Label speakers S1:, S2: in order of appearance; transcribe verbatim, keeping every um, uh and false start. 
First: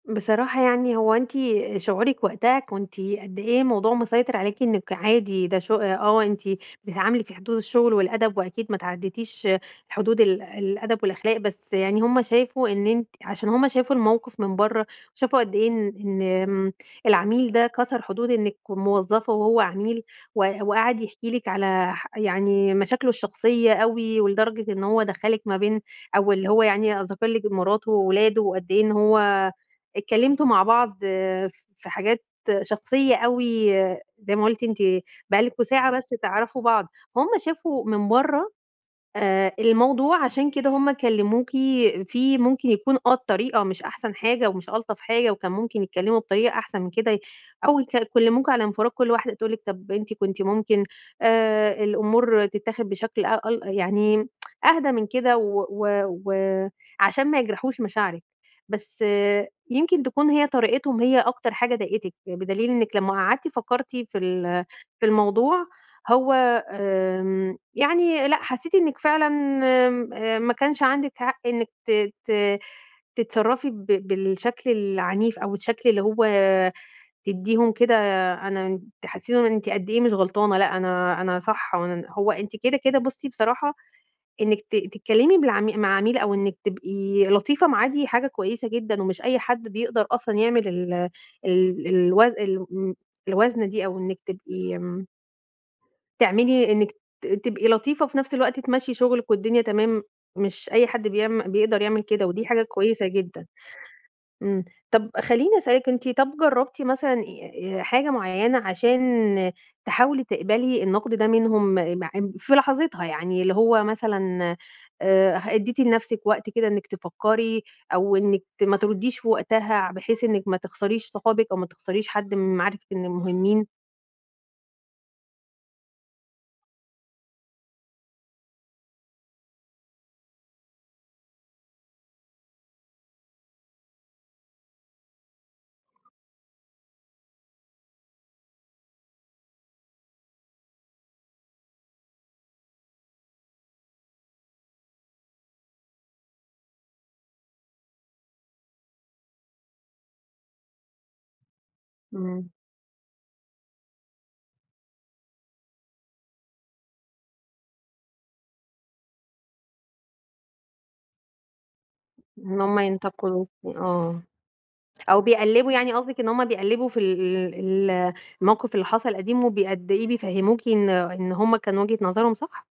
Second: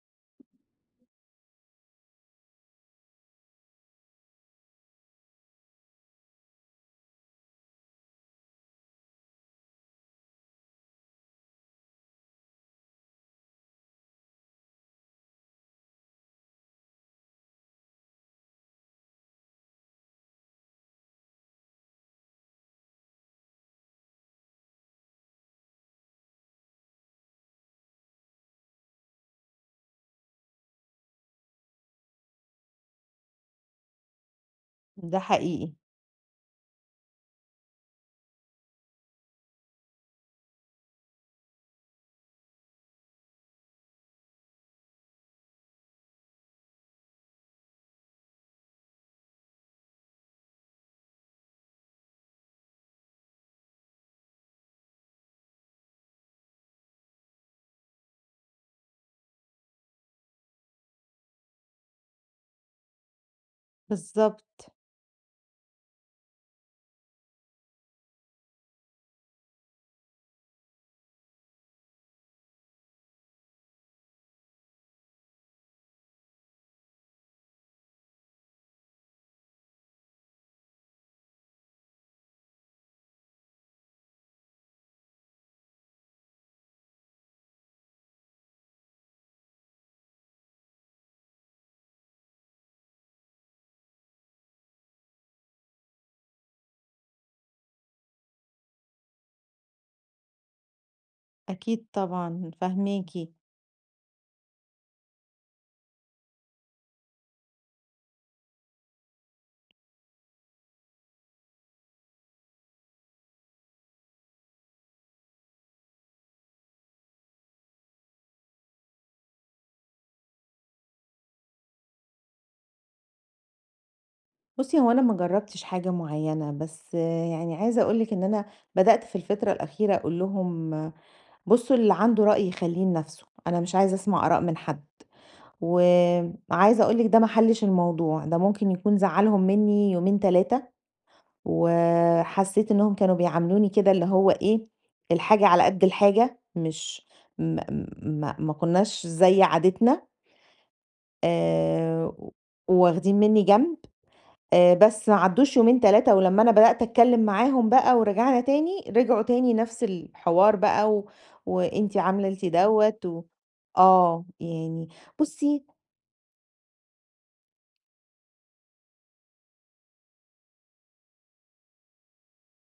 S1: بصراحة يعني، هو أنتِ شعورِك وقتها كنتِ قد إيه الموضوع مسيطر عليكِ إنَّك عادي ده ش آه أنتِ بتتعاملي في حدود الشغل والأدَب، وأكيد ما اتعدِّيتِيش حدود ال الأدَب والأخلاق، بس يعني هُم شافوا إن أنتِ عشان هُم شافوا الموقف من برّه، شافوا قد إيه إن امم، العميل ده كسر حدود إنَّك موظفة وهو عميل، و وقاعد يحكِي لِك على ح يعني مشاكله الشخصية أوي، ولدرجة إن هو دخَّلِك ما بين أو اللي هو يعني أ ذكَر لِك مراته وأولاده، وقد إيه إن هو اتكلَّمتوا مع بعض آآ، ف في حاجات شخصية أوي، آآ، زي ما قُلتِ أنتِ،
S2: ده
S1: بقى لكم
S2: حقيقي.
S1: ساعة بس تعرفوا بعض. هُم شافوا من برّه آآ، الموضوع، عشان كده هُم كلَّموكِ. في ممكن يكون آه الطريقة مش أحسن حاجة ومش ألطَف حاجة، وكان ممكن يتكلَّموا بطريقة أحسن من كده، ي أو يك يكلِّموكِ على انفِراد، كل واحدة تقول لِك طب أنتِ كنتِ ممكن آآ، الأمور تتاخد بشكل أ أل يعني أهدى من كده، و و وعشان ما يجرَحوش مشاعرِك. بس يمكن تكون هي طريقتهم هي أكتر حاجة ضايقَتِك، بدليل إنَّك لمّا قعدتِ فكَّرتِ في ال
S2: بالضبط.
S1: في الموضوع، هو آمم، يعني لأ، حسِّيتِ إنَّك فعلًا آمم ما كانش عندِك حق إنَّك ت ت تتصرَّفي ب بالشكل العنيف أوي، الشكل اللي هو تدِّيهُم كده، أنا تحسِّسيهم إن أنتِ قد إيه مش غلطانة، لأ أنا أنا صح. وأن هو أنتِ كده كده، بُصي بصراحة، إنَّك ت تتكلَّمي بالعم مع عميل، أو إنَّك تبقي لطيفة معاه، دي حاجة كويِسة جدًا ومش أي حد بيقدَر أصلًا يعمَل ال ال الوز ال م الوزن دي، أو إنَّك تبقي آمم تعملي إنَّك ت تبقي لطيفة وفي نفس الوقت تمشي شغلِك والدنيا تمام، مش أي حد بيعم بيقدَر
S2: أكيد
S1: يعمل كده، ودي
S2: طبعًا،
S1: حاجة كويِسة
S2: فاهماكِ.
S1: جدًا. امم، طب خلِّيني أسألِك، أنتِ طَب جرَّبتِ مثلًا أ ي حاجة معيَّنة عشان تحاولي تقبَلي النقد ده منهم، معب في لحظتها يعني، اللي هو مثلًا آآ، أدَّيتِ لنفسِك وقت كده إنَّك تفكِّري، أو إنَّك ما ترُدِّيش في وقتها، بحيث إنَّك ما تخسريش صحابِك، أو ما تخسريش حد من معارفِك من المهمِّين؟
S2: بُصي هو أنا ما جرَبتِش حاجة معيَّنة، بس يعني عايزة أقول لِك إن أنا، بدأت في الفترة الأخيرة أقول لهُم: "بُصوا اللي عنده رأي يخلِّيه لنفسه، أنا مش عايزة أسمع آراء من حد." وعايزة أقول لِك ده ما حلِّش، الموضوع ده ممكن يكون زعَّلهُم منِّي يومين، تلاتة، وحسِّيت إنَّهُم كانوا بيعاملوني كده، اللي هو إيه، الحاجة على قد الحاجة، مش، م م ما ما كناش زي عادتنا. آآ و
S1: امم.
S2: واخدين منِّي جنب، آآ، بس ما عدُّوش يومين، تلاتة، ولمّا أنا بدأت أتكلَّم معاهُم بقى ورجَعنا تاني، رجعوا تاني نفس الحوار بقى، و وأنتِ عملتِ
S1: إن هُم
S2: دوَّة، و
S1: ينتقِدوكِ، آه،
S2: آه، يعني
S1: أو
S2: بُصي
S1: بيقلِّبوا، يعني قصدِك إن هُم بيقلِّبوا في ال ال الموقف اللي حصل قديم، وبي قد إيه بيفهَّموكِ إن إن هُم كانوا وجهة نظرهم صح؟